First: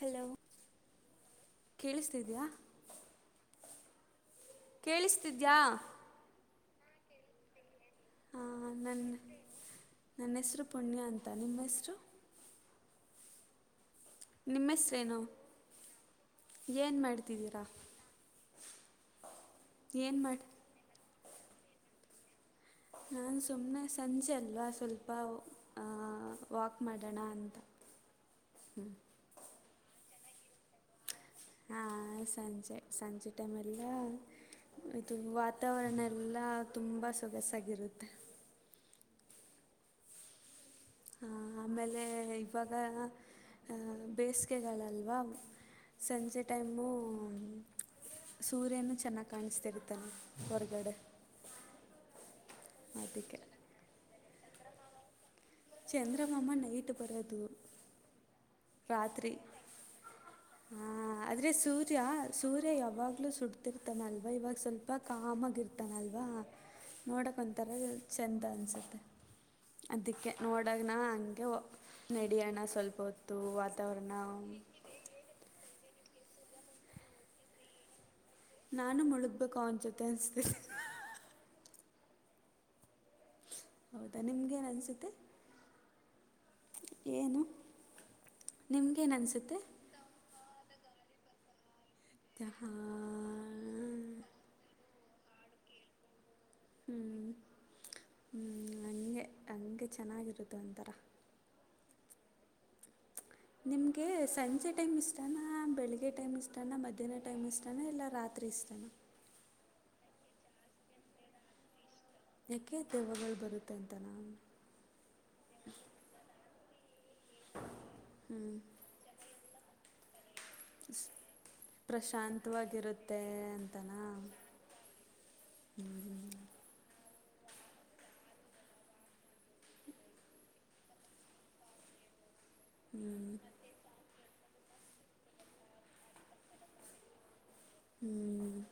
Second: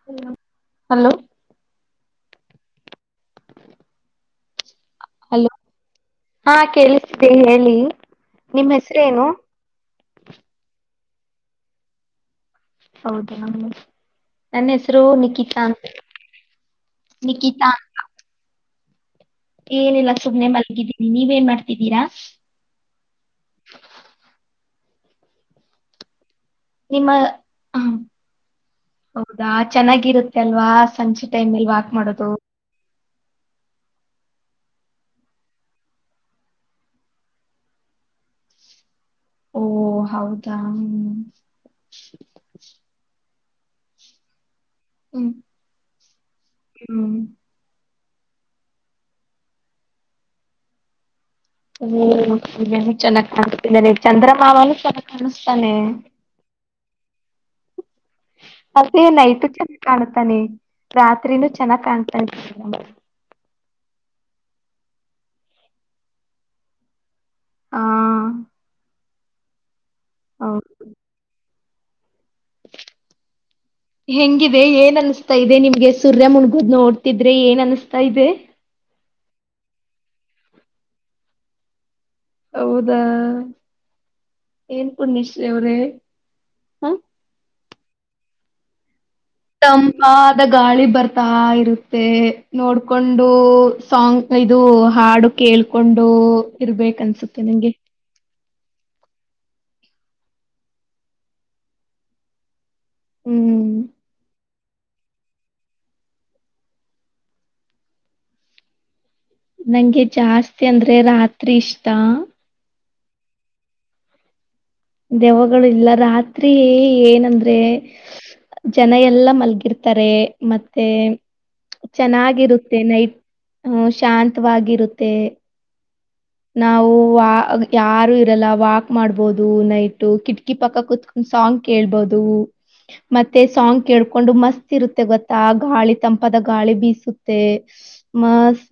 Hello hello ಕೇಳಿಸತ್ತಿದಿಯಾ? [inaudible] Hello ಕೇಳಿಸತ್ತಿದಿಯಾ? [inaudible] ಹಾ ಕೇಳಿಸತ್ತಿದೇ ಹೇಳಿ. [inaudible] ಹಾ ನನ್ನ ಹೆಸರೇನು ನನ್ನ ಹೆಸರು ಪುಣ್ಯ ಅಂತ ನಿಮ್ಮ ಹೆಸರು? [inaudible] [unintelligible] ಹೌದ ನನ್ನ ನಿಮ್ಮ ಹೆಸರು ಹೆಸ್ರೇನು ನಿಕಿತಾ ಅಂತ ಏನು ಮಾಡ್ತಿದ್ದೀರಾ ನಿಕಿತಾ. [inaudible] ಏನಿಲ್ಲ ಏನು ಮಾಡಿ ಸುಮ್ಮನೆ ಮಲಗಿದ್ದೀನಿ ನೀವ್ ಏನ್ ಮಾಡ್ತಿದ್ದೀರಾ? [inaudible] ನಾನು ಸುಮ್ಮನೆ ಸಂಜೆ ಅಲ್ವಾ ಸ್ವಲ್ಪ ವ ಆ [inaudible] ನಿಮ್ಮ ಹ ಹೌದಾ ಚೆನ್ನಾಗಿರುತ್ತೆ ಅಲ್ವಾ ಸಂಜೇ [inaudible] ಹಾ ಹ ಸಂಜೆ ಸಂಜೆ ಟೈಮ ಅಲ್ವಾ? [inaudible] ಇದು ವಾತಾವರಣ ಎಲ್ಲಾ ತುಂಬಾ ಸೊಗಸಾಗಿರುತ್ತೆ. [inaudible] ಓ ಹೌ [inaudible] ದಾ? [inaudible] ಆಮೇಲೆ ಇವಾಗ ಅ ಬೇಸಿಗೆಗಾಲ ಅಲ್ಲ. [inaudible] ವಾವ್ ಸಂಜೆ ಟೈಮು ಹ್ಮ್ ಸೂರ್ಯನು ಚೆನ್ನಾಗ್ ಕಾಣಿಸ್ತಿರ್ತಾನೆ ಹೊರಗಡೆ. [unintelligible] ಚೆನ್ನಾಗ್ ಅದಕ್ಕೆ ಕಾಣಿಸ್ತಿದನೆ ಚಂದ್ರಮಾಮನು ಚೆನ್ನಾಗ್ ಕಾಣಿಸ್ತಾನೆ. ಚಂದ್ರಮಾಮ ನೈಟ್ ಬರೋದು. [unintelligible] ನೈಟ್ ಒಟ್ಟು ಕಾಣತಾನೆ. ಆ ಆದ್ರರೆ ಸೂರ್ಯ ಸೂರ್ಯ ಯಾವಾಗಲೂ ಸುಡ್ [unintelligible] ರ್ತಾನಲ್ವ ಇವಾಗ ಸ್ವಲ್ಪ ಕಾಮಾಗಿರ್ತಾನಲ್ವ. ನೋಡಕ್ ಒಂಥರ ಹಾ ಚಂದ ಅನ್ಸುತ್ತೆ ಅದಕ್ಕೆ ಹೌ ನೋಡಕ್. ನ ಹಂಗೆ [unintelligible] ನಡಿಯನ ಸ್ವಲ್ಪ ಹೊತ್ತು ವಾತಾವರಣ. [unintelligible] ಇದೆ ನಿಮ್ಗೆ ಸೂರ್ಯ ಮುಣಗೋದ್ ನೋಡ್ತಿದ್ರೆ ಏನ್ ಅನಿಸ್ತಾ ಇದೆ. ನಾನು ಮುಳುಗ್ಬೇಕು ಅವನ ಜೊತೆ ಅನ್ನಿಸ್ತಿದೆ. ಹೌದಾ. ಹೌದಾ ನಿಮ್ಗೇನು ಏನ್ ಅನಿಸುತ್ತೆ. [unintelligible] ಹ ಏನು ನಿಮಗೇನ್ ಅನ್ಸುತ್ತೆ. ತಂಪಾದ ಗಾಳಿ ಬರ್ತಾ ಇರುತ್ತೆ ನೋಡ್ಕೊಂಡು ಹಾಂ ಸಾಂಗ್ ಇದು ಹಾಡು ಕೇಳ್ಕೊಂಡು ಇರ್ಬೇಕ ಅನ್ಸುತ್ತೆ ನಂಗೆ. ಹ್ಮ ಹಂಗೆ. ಹಂಗೆ ಚೆನ್ನಾಗಿರುತ್ ಒಂಥರ. ಹ್ಮ್ ನಿಮ್ಗೆ ಸಂಜೆ ಟೈಮ್ ಟನಾ ಬೆಳಗ್ಗೆ ಟೈಮ್ ಇಷ್ಟನ ಮಧ್ಯಾಹ್ನ ಟೈಮ್ ಇಷ್ಟನ ಇಲ್ಲ ರಾತ್ರಿ ಇಷ್ಟನ. ನಂಗೆ ಜಾಸ್ತಿ ಅಂದ್ರೆ ರಾತ್ರಿ ಇಷ್ಟಾ. ಯಾಕೆ ದೆವ್ವಗಳು ಬರುತ್ತೆ ಅಂತನಾ. ದೆವ್ವಗಳು ಇಲ್ಲ ರಾತ್ರಿ ಏನಂದ್ರೆ ಹ್ಞೂ ಜನ ಎಲ್ಲಾ ಮಲ್ಗಿರ್ತಾರೆ ಮತ್ತೆ ಚೆನ್ನಾಗಿರುತ್ತೆ ನೈಟ್ ಪ್ರಶಾಂತವಾಗಿರುತ್ತೆ [unintelligible] ಅಂತನಾ ಶಾಂತವಾಗಿರುತ್ತೆ. [unintelligible] ನಾವು ವಾ ಯಾರು ಇರಲ್ಲ ವಾಕ್ ಮಾಡ್ಬೋದು ನೈಟು ಕಿಟಕಿ ಪಕ್ಕ ಕುತ್ ಸಾಂಗ್ ಕೇಳ್ಬೋದು. ಹ್ಞೂ ಮತ್ತೆ ಸಾಂಗ್ ಕೇಳ್ಕೊಂಡು ಮಸ್ತ್ ಇರುತ್ತೆ ಗೊತ್ತಾ ಆ ಗಾಳಿ ತಂಪಾದ ಗಾಳಿ ಬೀಸುತ್ ತೆ ಮಸ್ತ್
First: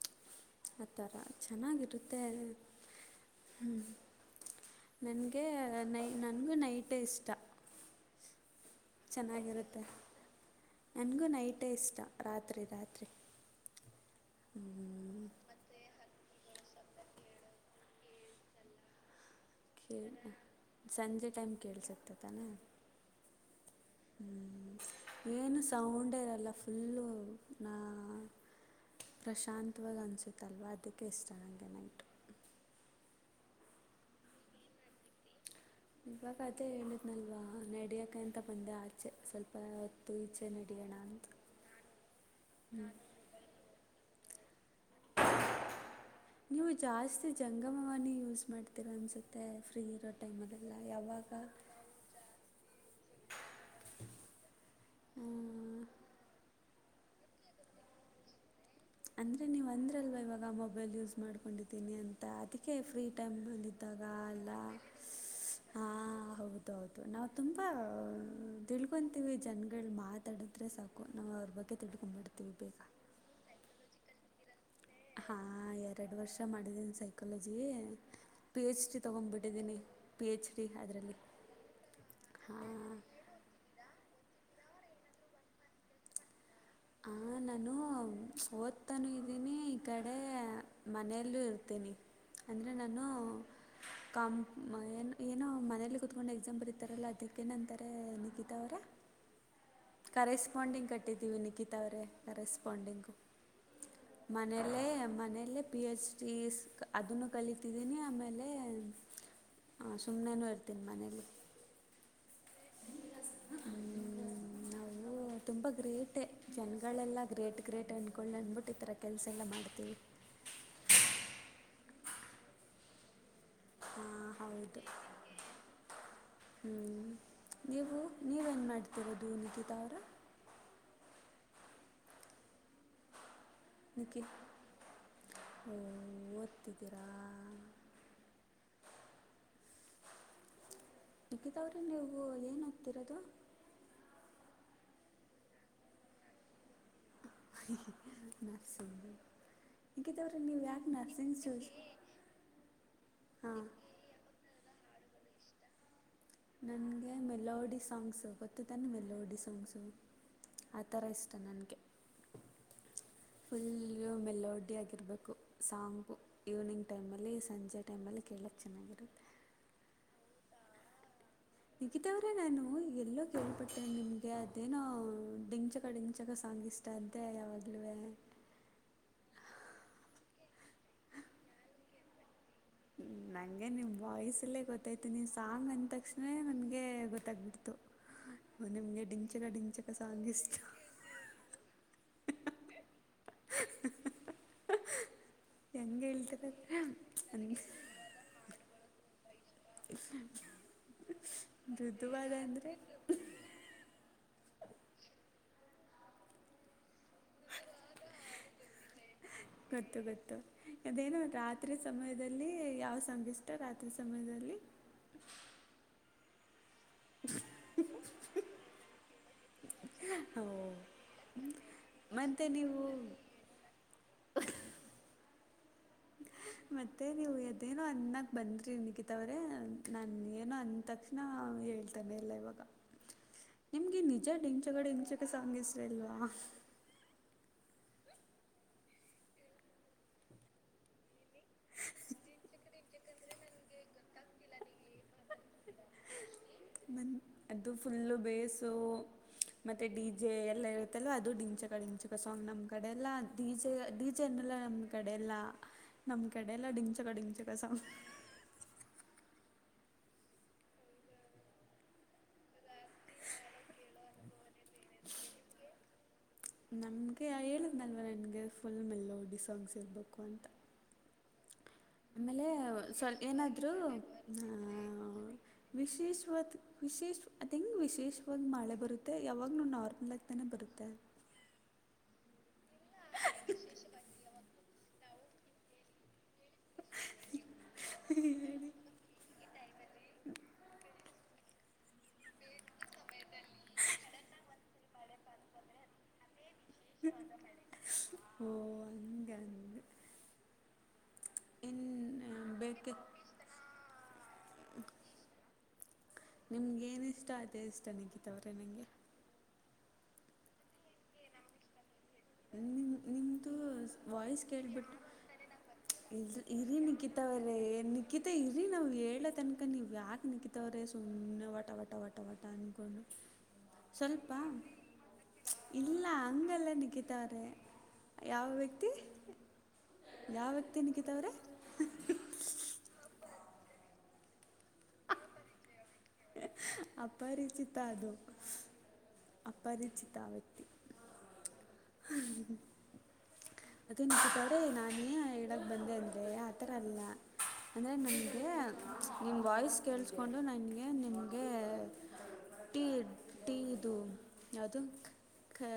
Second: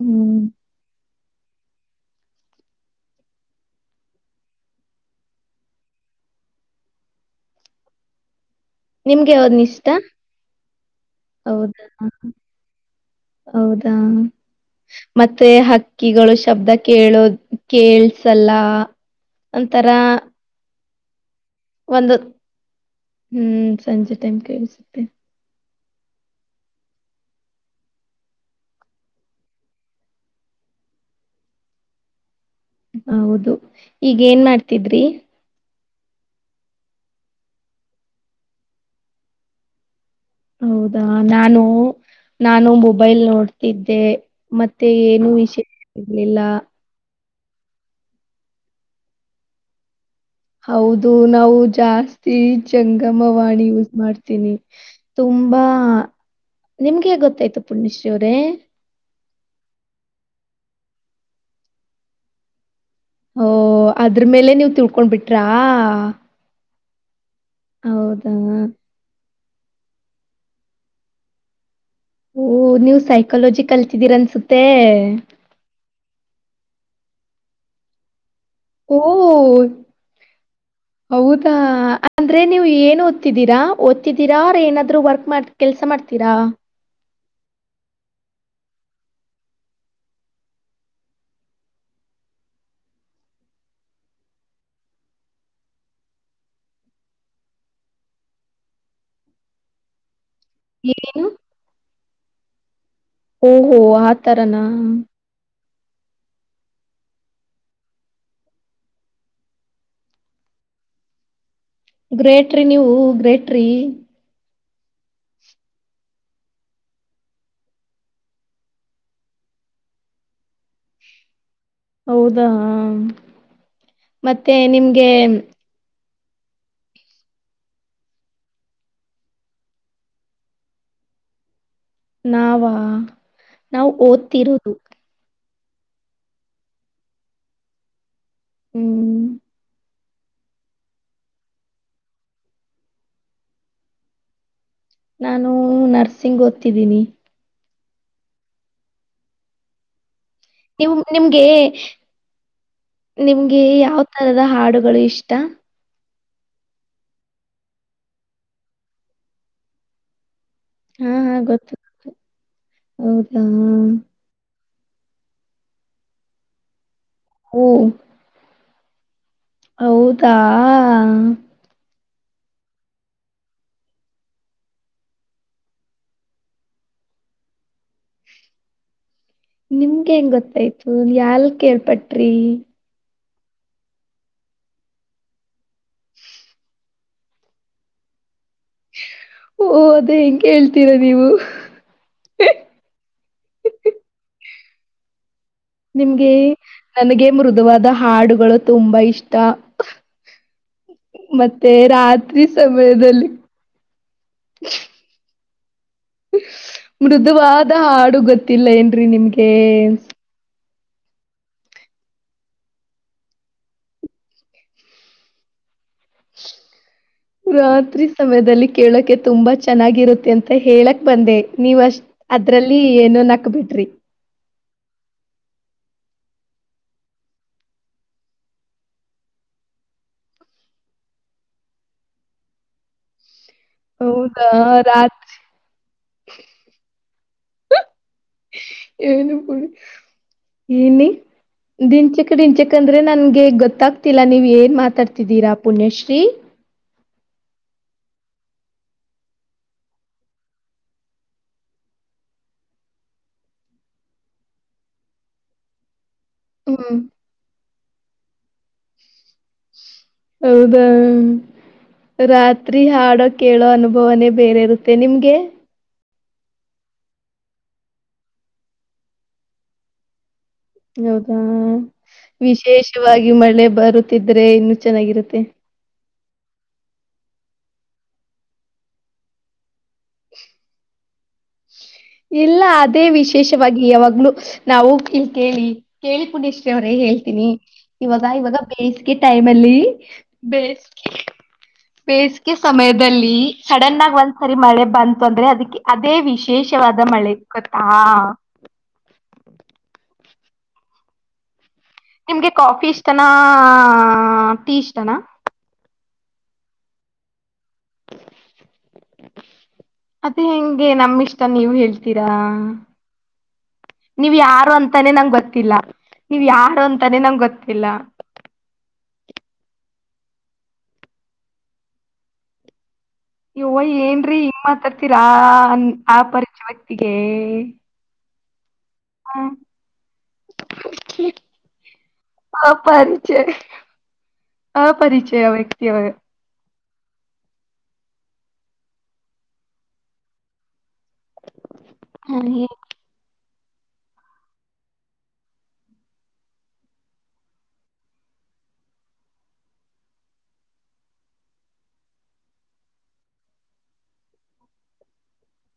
[unintelligible] ಆತರ ಚೆನ್ನಾಗಿರುತ್ತೆ. ಹ್ಮ್ ನಂಗೆ ನೈ ನನಗೂ ನೈಟೇ ಇಷ್ಟ. [inaudible] ಅವನ್ ಚೆನ್ನಾಗಿರುತ್ತೆ ಇಷ್ಟ ನನಗೂ ನೈಟೇ ಹೌದಾ ಇಷ್ಟ ರಾತ್ರಿ ರಾತ್ರಿ. ಹೌದಾ ಮತ್ತೆ ಹಕ್ಕಿಗಳು ಶಬ್ದ ಕೇಳೋ ಕಳ್ಸಲ್ಲ. [unintelligible] ಸಂಜೆ ಟೈಮ್ ಒಂದು ಕೇಳ್ಸುತ್ತೆತಾನೆ ಹ್ಮ್ ಸಂಜೆ ಟೈಮ್ ಹ್ಮ. ಕೇಳಿಸುತ್ತೆ ಏನು ಸೌಂಡೇ ಇರಲ್ಲ ಫುಲ್ಲು ನಾ ಪ್ರಶಾಂತವಾಗಿ ಅನಿಸುತ್ತಲ್ವ ಅದಕ್ಕೆ ಇಷ್ಟ ನನಗೆ ನೈಟು. ಹೌದು ಈಗ ಏನ್ ಮಾಡ್ತಿದ್ರಿ. ಇವಾಗ್ ಅದೆ ಹೇಳಿದ್ನಲ್ವಾ ನಡಿಯಕ ಅಂತ ಬಂದೆ ಆಚೆ ಸ್ವಲ್ಪ ಈಚೆ ನಡೆಯೋಣ ಹೌದಾ ಅಂತ ನಾನು ನಾನು ಮೊಬೈಲ್ ನೋಡ್ ಇದ್ದೆ ಮತ್ತೆ ಏನು ವಿಶೇಷ ಇರ್ಲಿಲ್ಲ. ನೀವು ಜಾಸ್ತಿ ಜಂಗಮವಾಣಿ ಯೂಸ್ ಮಾಡ್ತೀರ ಅನ್ಸುತ್ತೆ ಫ್ರೀ ಟೈಮಲ್ಲೆಲ್ಲ ಹೌದು ಯಾವಾಗ ನಾವು ಜಾಸ್ತ್ ಈ ಜಂಗಮವಾಣಿ ಯೂಸ್ ಮಾಡ್ತೀನಿ ತುಂಬಾ. ನಿಮ್ಗೆ ಹೇಗೆ ಗೊತ್ತಾಯಿತು ಪುಣ್ಯಶ್ರೀ ಅವರೇ. ಅಂದರೆ ನೀವು ಅಂದ್ರಲ್ವ ಇವಾಗ ಮೊಬೈಲ್ ಯೂಸ್ ಮಾಡ್ಕೊಂಡಿದ್ದೀನಿ ಅಂತ ಅದಕ್ಕೆ ಫ್ರೀ ಟೈ ಓ ಇದಿದ್ದಾಗ ಅದ್ರ ಮೇಲೆ ಅಲ್ಲ ನೀವು ತಿಳ್ಕೊಂಡ್ಬಿಟ್ರಾ ಹ ಹೌದು. ಹೌದು ನಾವು ಹೌದಾ ತುಂಬಾದಿ ಕೊಂತೀವಿ ಜನಗಳು ಮಾತಾಡಿದ್ರೆ ಸಾಕು ನಾವು ಅವ್ರ ಬಗ್ಗೆ ತಿಡ್ಕೊಂಬಿಡ್ತೀವಿ ಬೇಗ. ಕಲೋಜಿ ಕಲ್ತಿದ್ದೀರನ್ಸುತ್ತೆ. ಹಾಂ ಎರಡು ವರ್ಷ ಮಾಡಿದ್ದೀನಿ ಸೈಕಾಲಜಿ. ಪಿ ಎಚ್ ಡಿ ಓ ತೊಗೊಂಡ್ಬಿಟ್ಟಿದ್ದೀನಿ ಪಿ ಎಚ್ ಡಿ ಅದರಲ್ಲಿ ಹಾ. [unintelligible] ದ್ದೀರಾ ಓದ್ ತಿದ್ದೀರ ಏನಾದ್ರು ವರ್ಕ್ ಮಾಡ್ ಕೆಲ್ಸ ಮಾಡ್ತೀರಾ. ಹ ನಾನು ಓದ್ತನೂ ಇದ್ದೀನಿ ಈ ಕಡೆ ಮನೆಯಲ್ಲೂ ಇರ್ತೀನಿ. ಅಂದ್ರೆ ನಾನು. ಕಾಂ ಏನು ಏನೋ ಮನೇಲ್ಲಿ ಕುೂತ್ಕೊಂಡು ಎಕ್ಸಾಂ ಬರಿತರಲ್ಲ ಅದಕ್ಕೇ ಏನಂತಾರೆ ನಿಕಿತ ಅವರೇ. [inaudible] ಕರೆಸ್ಪಾಂಡಿಂಗ್ ಏನು ಕಟ್ಟಿದ್ದೀವಿ ನಿಕಿತಾ ಅವ್ರೇ ಕರೆಸ್ಪಾಂಡಿಂಗ್. ಓಹೋ ಆ ತರನಾ ಮನೇಲ್ಲೇ ಮನೇಲ್ಲೇ. ಪಿ ಎಚ್ ಡಿ ಅದನ್ನು ಕಲಿತಿದ್ದೀನಿ ಆಮೇಲೆ. ಹಾ ಸುಮ್ಮನೆನೂ ಇರ್ತೀನಿ ಮನೇಲಿ. ಗ್ರೇಟ್ರೀ ನೀವು ಗ್ರೇಟ್ರೀ. ಹ್ಮ್, ನಾವು. ತುಂಬ ಗ್ರೇಟೇ ಜನಗಳೆಲ್ಲ ಗ್ರೇಟ್ ಗ್ರೇಟ್ ಅಂದ್ಕೊಂಡು ಅಂದ್ಬಿಟ್ಟು ಈ ಥರ ಕೆಲಸ ಎಲ್ಲ ಮಾಡ್ತೀವಿ. ಹೌದಾ ಹಾಂ ಮತ್ತೆ ಹೌದು ನಿಮ್ಗೆ. ಹ್ಞೂ ನೀವು ನೀವೇನು ಮಾಡ್ತಿರೋದು ನಿಕಿತಾ ಅವರೇ. ನಾವ ನಾವು ನಿಖಿ ಓದ್ತಿರೋದು. ಓ ಓದ್ತಿದ್ದೀರಾ ಹ್ಮ್ ನಿಕಿತಾ ಅವ್ರೇ ನೀವು ಏನ್ ಒದ್ತಿರೋದು. ನಾನು ನರ್ಸಿಂಗ್ ಓದ್ತಿದ್ದೀನಿ. ನರ್ಸಿಂಗ್ಗು. ನಿಖಿತಾ ಅವರೇ ನೀವು ಯಾಕ್ ನರ್ಸಿಂಗಸೂಸ್ ಹಾ. ನಿಮ್ಗೆ ಯಾವ ತರದ ಹಾಡುಗಳು ಇಷ್ಟ. ನನಗೆ ಮೆಲೋಡಿ ಸಾಂಗ್ಸು ಗೊತ್ತು ತಾನ ಮೆಲೋಡಿ ಸಾಂಗ್ಸು. ಆ ಥರ ಹಾ ಇಷ್ಟ ಹಾ ಗೊತ್ತು ನನಗೆ. ಹೌದಾ ಫುಲ್ಲು ಮೆಲೋಡಿ ಆಗಿರ್ಬೇಕು. ಸಾಂಗು ಈವ್ನಿಂಗ್ ಟೈಮಲ್ಲಿ ಓ ಸಂಜೆ ಟೈಮಲ್ಲಿ ಕೇಳಕ್ಕೆ ಚೆನ್ನಾಗಿರುತ್ತೆ. ಹೌದಾ ನಿಕಿತವರೇ ನಾನು ಎಲ್ಲೋ ಕೇಳಪಟ್ಟೇ ನಿಮಗೆ ಅದೇನೋ ಡಿಂಗ್ಚಕ ಡಿಂಗ್ಚಕ ಸಾಂಗಿಸ್ [unintelligible] ಅಂತೆ ಯಾವಾಗ್ಲುವೇ. ನಿಮಗೆ ಹೆಂಗ ಗೊತ್ತಾಯ್ತು ಯಲ್ ಕೇಳ್ಪಟ್ರಿ. ನನಗೆ ನಿಮ್ಮ ವಾಯ್ಸಲ್ಲೇ ಗೊತ್ತಾಯ್ತು ನೀವು ಸಾಂಗ್ ಅಂದ ತಕ್ಷಣ ನನಗೆ ಗೊತ್ತಾಗ್ ಬಿಡ್ತು. ನಿಮಗೆ ಡಿಂಗ್ ಓ ಅದೇ ಹೆಂಗೆ ಕೇಳ್ತೀರಾ ನೀವು. [inaudible] ಹೆಂಗೆ ನಿಮ್ಗೆ ಹೇಳ್ತಾರೆ ನನಗೆ ಮೃದುವಾದ ಹಾಡುಗಳು ತುಂಬಾ ಇಷ್ಟ. ಮತ್ತೆ ಮೃದುವಾದ ರಾತ್ರಿ ಅಂದರೆ ಸಮಯದಲ್ಲಿ ಮೃದುವಾದ ಹಾಡು ಗೊತ್ತಿಲ್ಲ ಏನ್ರೀ ನಿಮ್ಗೆ. ಗೊತ್ತು, ಗೊತ್ತು ಅದೇನು ರಾತ್ರಿ ಸಮಯದಲ್ಲಿ ಯಾವ ಸಾಂಗು ಇಷ್ಟ ರಾತ್ರಿ ಸಮಯದಲ್ಲಿ. ರಾತ್ರಿ ಸಮಯದಲ್ಲಿ ಕೇಳೋಕೆ ತುಂಬಾ ಚೆನ್ನಾಗಿರುತ್ತೆ ಓ ಅಂತ ಹೇಳಕ್ ಬಂದೆ. ನೀವ್ ಅಷ್ಟ ಮತ್ತು ಅದ್ರಲ್ಲಿ ನೀವು ಏನೋನ್ ನಕ್ ಬಿಟ್ರಿ. ಮತ್ತೆ ನೀವು ಅದೇನೋ ಅನ್ನಕ್ ಬಂದ್ರಿ ನಿಕಿತಾ ಅವರೇ ನಾನ ಏನೋ ಅಂತಕ್ ನಾ ಹೇಳ್ತೇನೆ ಎಲ್ಲ ಇವಾಗ. ಹ [inaudible] ನಿಮ್ಗೆ ನಿಜಾ ಡಿಂಚಕ-ಡಿಂಚಕ ಸಾಂಗ ಇಷ್ಟ ಇಲ್ವಾ. ನು ಪ ಇನ [unintelligible] ಡಿಂಚಕ್ಕ- ಡಿಂಚಕ ಅಂದ್ರೆ ನನ್ಗೆ ಗೊತ್ತಾಗ್ತಿಲ್ಲ ನೀವು ಏನ್ ಮಾತಾಡ್ತಿದ್ದೀರಾ ಪುಣ್ಯಶ್ರೀ. ಮಂದು [inaudible] ಅದು ಫುಲ್ಲು ಬೇಸು- ಮತ್ತೆ ಡಿ ಜೆ ಎಲ್ಲ ಇರುತ್ತಲ್ ಅದು ಡಿಂಚಕ- ಡಿಂಚಕ ಸಾಂಗ್ ನಮ್ಮ್ ಕಡೆ ಎಲ್ಲ ಡಿ ಜೆ ಡಿ ಜೆ ಅಂದಮೆಲೆ ನಮ- ಕಡೆ ಎಲ್ಲಾ ನಮ್ ಕಡೆ ಎಲ್ಲ ಹ್ಮ್ ಡಿಂಚಕ ಡಿಂಚಕ ಸಾಂಗ್ ಹೌದಾ ರಾತ್ರಿ ಹಾಡೋ ಕೇಳೋ ಅನುಭವನೇ ಬೇರೆ ಇರುತ್ತೆ ನಿಮ್ಗೆ. ನಮಗೆ ಹೇಳಿದ್ಮೇಲ್ವ ನಿಮಗೆ ಫುಲ್ ಮೆಲೋಡಿ ಸಾಂಗ್ಸ್ ಇರಬೇಕು ಅಂತ. ಹೌದಾ? ಆಮೇಲೆ ಸ್ವಲ್ ವಿಶೇಷವಾಗಿ ಮಳೆ ಏನಾದ್ರು ಆ ಬರುತ್ತಿದ್ರೆ ಇನ್ನು ಚೆನ್ನಾಗಿರುತ್ತೆ. ವಿಶೇಷವಾದ ವಿಶೇಷ ಅದು ಹೆಂಗೆ ವಿಶೇಷವಾಗಿ ಮಳೆ ಬರುತ್ತೆ. ಯಾವಾಗಲೂ ನಾರ್ಮಲ್ ಆಗ್ತಾನೆ ಬರುತ್ತೆ. ಇಲ್ಲ ಅದೇ ವಿಶೇಷವಾಗಿ ಯಾವಾಗ್ಲು ನಾವು ಇಲ್ಲಿ ಕೇಳಿ ಕೇಳಿ ಪುಣ್ಯಶ್ರೀ ಅವರೇ ಹೇಳ್ತೀನಿ ಇವಾಗ ಇವಾಗ ಬೇಯಿಸಿದ ಈಟೈಮ್ ಅಲ್ಲಿ ಬೆಸ್ಟ್ ಬೆಸ್ಗೆ ಸಮಯದಲ್ಲಿ ಸಡನ್ ಆಗಿ ಒಂದ್ಸರಿ ಮಳೆ ಬಂತು ಅಂದ್ರೆ ಅದಕ್ಕೆ ಅದೇ ವಿಶೇಷ- ವಾದ ಮಳೆ ಗೊತ್ತಾ ಓ ಹಂಗೆ ಅಂದು ಇನ್ನು ನಿಮ್ಗೆ ಕಾಫಿ ಬೇಕೆ ಇಷ್ಟನಾ,,,, ಟೀ ಇಷ್ಟನಾ ನಿಮ್ಗೇನ ಇಷ್ಟ ಅದೆೇ ಇಷ್ಟ ನಿಕಿತಾವ್ರೆ ನನಗೆ. ಅದೇ ಹೆಂಗೆ ನಮಿಷ್ಟ ನೀವ ಹೇಳ್ತೀರಾ ನಿಮ್ ನಿಮ್ಮದು ನೀವ್ ವಾಯ್ಸ್ ಯಾರು ಕೇಳಿಬಿಟ್ಟು ಅಂತಾನೆ ನಂಗ ಗೊತ್ತಿಲ್ಲ, ನೀವ್ ಯಾರು ಅಂತಾನೆ ನಂಗ ಗೊತ್ತಿಲ್ಲ. ಮತ್ತೆ ಇರಿ ನಾವು ಹೇಳ ತನಕ ನೀವು ಯಾಕೆ ನಿಕ್ಕಿತವ್ರೆ ಸುಮ್ಮನೆ ಒಟ ವಟ ಒಟ ವಟ ಅಂದಕೊಂಡು. ಯವ್ವಾಏನ್ರೀ ಹಿಂಗ್ ಮಾತಡ್ತೀರಾ ಅನ್ ಇಲ್ಲ ಆ ಪರಿಚಯ ಹಂಗಲ್ಲ ವ್ಯಕ್ತಿಗೆ ನಿಖಿತ ಅವರೇ [unintelligible] ಯಾವ ವ್ಯಕ್ತಿ? ಹ ಯಾವ ವ್ಯಕ್ತಿ ನಿಕಿತಾ ಅವ್ರೆ. ಅ ಪರಿಚಯ, ಅಪರಿಚಯ ವ್ಯಕ್ತಿ -ಅಪರಿಚಿತ ಅದು. ಅಪರಿಚಿತ ವ್ಯಕ್ತಿ. ಅದೇ ನಿಕಿತಾ ಅವ್ರೆ ನಾನ್ ಏನ್ ಹೇಳಕ್ ಬಂದೆ ಅಂದ್ರೆ ಆ ಥರ ಅಲ್ಲಾ. ಅಂದರೆ ನನಗೆ ನಿಮ್ಮ ವಾಯ್ಸ್ ಕೇಳಿಸಕೊಂಡು ನನಗೆ ನಿಮ್ [unintelligible] ಹಾಗೇ ಟೀ ಟೀದು ಯಾವ್ದು. ಕ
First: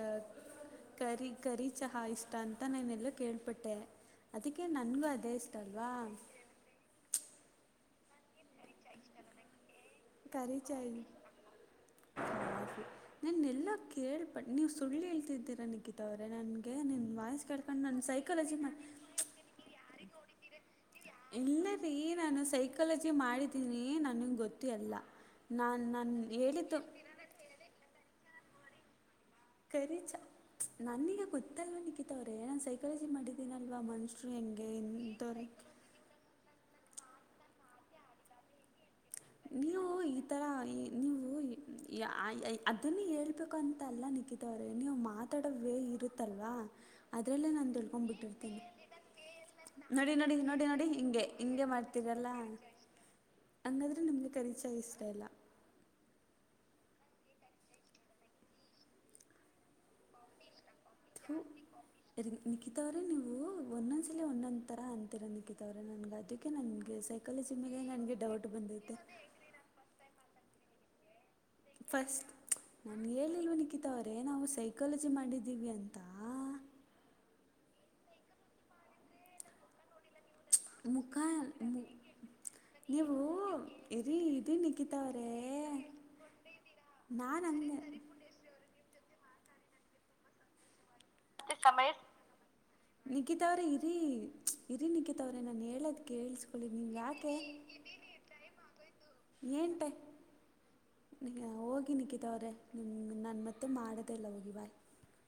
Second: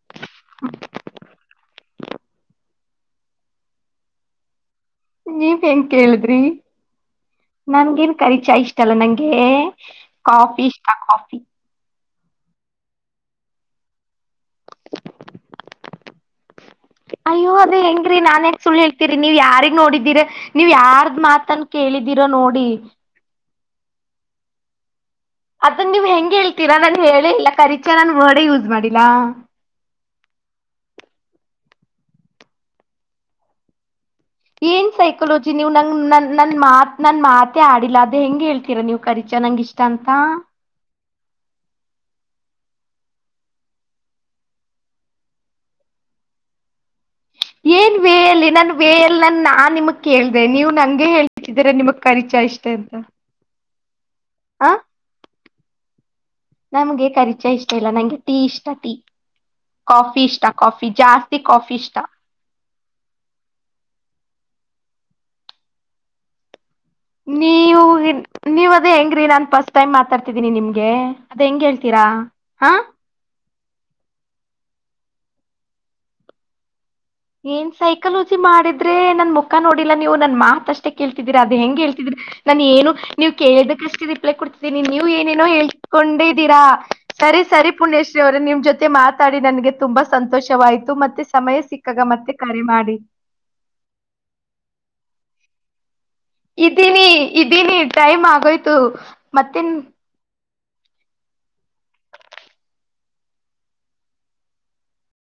ಕರಿ ಕರಿ ಚಹಾ ಇಷ್ಟ ನಾನೇಲೂ ಕೇಳ್ಪಟ್ಟೆ ಅದಕ್ಕೆ ನನ್ಗೂ ಅ ನೀವ್ ಹೆಂಗ ಕೇಳಿದ್ರಿ, ನನ್ಗೇನ್ ಕರಿ ಚಾಯ್ ಇಷ್ಟ ಇಲ್ಲ ನಂಗೆ. ಕರಿ ಕಾಫಿ ಇಷ್ಟ ಚಾಯ್ನ್. [unintelligible] ನನ್ನ ಎಲ್ಲ ಕೇಳ್ಪಟೆ ನೀವು ಸುಳ್ಳು ಹೇಳ್ತಿದ್ದೀರಾ ನಿಖಿತ ಅವ್ರೆ ನನ್ಗೆ ನಿನ್ ಅಯ್ಯೋ ಅದೀ ಹೆಂಗ್ರೀ ನಾನ್ಯಕ್ ಸುಳ್ಳು ಹೇಳ್ತೀರಿ ನೀವ್ ಯಾರಿಗ್ ನೋಡಿದೀರ ನೀವ್ ಯಾರ್ ಇಲ್ಲರೀ ನಾನು ಸೈಕಾಲಜಿ ಮಾಡಿದ್ದೀನಿ ನನಗೆ ಗೊತು ಎಲ್ಲ. ನಾನು ಅದನ್ ನೀವ್ ನಾನು ಹೆಂಗ್ ಹೇಳ್ತೀರಾ ಹೇಳಿದ್ದು ನಾನ್ ಹೇಳೇ ಇಲ್ಲ ಕರಿಚಾ ನಾನ್ ವರ್ಡೇ ಯೂಸ್ ಮಾಡಿಲ್ಲಾ. ಖರೀಚ ನನಿಗೆ ಗೊತ್ತಲ್ವ ನಿಕ್ಕಿತವ್ರೆ ಏ ನನ್ ಸೈಕಾಲಜಿ ಮಾಡಿದ್ದೀನಲ್ವಾ ಮನ್ಷ [unintelligible] ರು ಹೆಂಗೆ ಏನ್ ಎಂತವ್ರು. ಸೈಕಾಲಜಿ ನೀವು ನನ್ ನನ್ ಮಾತ್ ನನ್ ಮಾತೆ ಆಡಿಲ್ಲ ಅದ ಹೆಂಗ ಹೇಳ್ತೀರ ನೀವು. ಕರಿಚಾ ನಂಗ ಇಷ್ಟ ನೀವು ಅಂತ ಈ ತರ ಈ. ನೀವು ಅದನ್ನ ಹೇಳ್ಬೇಕಂತ ಅಲ್ಲ ನಿಕ್ಕಿತವ್ರೇ ನೀವು ಮಾತಾಡೋವೇ ಇರು [unintelligible] ತ್ತಲ್ವಾ. ಅದ್ರಲ್ಲೇ ನಾನು ಏನ್ ತಿಳ್ಕೊಂಡ್ ವೇ ಅಲ್ಲಿ ಬಿಟ್ಟಿರ್ತೀನಿ ನನ್ ವೇ ಅಲ್ಲಿ ನನ್ ನಾನ್ ನಿಮಗ್ ನಡಿ ನಡಿ ಕೇಳ್ದೆ ನಡಿ ನೀವು ನಡಿ ನಂಗೆ ಹಿಂಗೆ. ಹಿಂಗೆ ಹೇಳ್ತಿದ್ದೀರ ನಿಮಗ್ ಮಾಡ್ತೀರಲ್ಲ ಕರಿಚಾ ಇಷ್ಟ ಅಂತ ಹಂಗಾದ್ರೆ ನಿಮ್ಗೆ ಖರೀಚ ಆ ಇಷ್ಟ ಇಲ್ಲ. ನಮ್ಗೆ ಕರಿಚಾ ಇಷ್ಟ ಇಲ್ಲ ನಂಗೆ ಟೀ ಇಷ್ಟ ಟೀ ಕಾಫಿ ಇಷ್ಟ. ಕಾಫಿ ಜಾಸ್ತಿ ಕಾಫಿ ಇಷ್ಟ. ನಿಕಿತ ಅವ್ರೇ ನೀವು ಒಂದೊಂದ್ ಸಲಿ ಒಂದೊಂದ ತರ ಅಂತಿರ ನಿಕಿತ ಅವ್ರೆ ನನ್ಗೆ ಅದಕ್ಕೆ ನನ್ಗೆ ನೀವು ನೀವ ಅದೇ ಹೆಂಗ್ರಿ ನನ್ಪಸ್ ಟೈಮ್ ಮಾತಾಡ್ತಿದೀನಿ ನಿಮ್ಗೆ ಅದ ಹೆಂಗ್ ಹೇಳ್ತೀರಾ ಫಸ್ಟ್ ಹಾ. ಹೇಳಿಲ್ವ ನಿಖಿತ ಅವರೇ ನಾವು ಸೈಕಾಲಜಿ ಮಾಡಿದ್ದೀವಿ ಅಂತ. ಏನ್ ಸೈಕಲಜಿ ಮಾಡಿದ್ರೆ ನನ್ ಮುಖ ನೋಡಿಲ್ಲ ನೀವು ನನ್ ಮಾ ಅಷ್ಟೇ ಮುಖ ಕೇಳ್ತಿದೀರಿ ಅದ ಮು ಹೆಂಗೆ ಹೇಳ್ತೀದೀರ ನಾನ್ ಏನು ನೀವು ನೀವ್ ಕೇಳದಕ್ಷ್ಟೇ ಇರಿ ರಿಪ್ಲೈ ಇರಿ ಕೊಡ್ತಿದೀನಿ ನಿಖಿತಾ ನೀವು ಅವರೇ ಏನೇನೋ ಹೇ ಕೊಂಡಿದ್ದೀರಾ ಸರಿ ನಾನು ಸರಿ ಅಂದೆ ಪುಣ್ಯಶ್ [unintelligible] ರೇ ನಿಮ್ ಜೊತೆ ಮಾತಾಡಿ ನನ್ಗೆ ತುಂಬಾ ಸಂತೋಷವಾಯ್ತು ಮತ್ತೆ ಸಮಯ ಸಿಕ್ಕಾಗ ಮತ್ತೆ ಕರೆ ಮಾಡಿ. ನಿಖಿತವ್ರೆ ಇರಿ ಇರಿ ನಿಕಿತಾವ್ರೆ ನಾನು ಹೇಳದ್ ಕೇಳಿಸ್ ಇದೀನಿ ಇದೀನಿ ಟೈಮ್ ಆಗೋಯ್ತು ಮತ್ತೇನ್ ಏನ್ಟೆ [unintelligible] ಹೋಗಿ ನಿಕ್ಕಿತ ಅವ್ರ ನಾನು ಮತ್ತೆ ಮಾಡೋದಲ್ಲ ಹೋಗಿ ಬಾಯ್.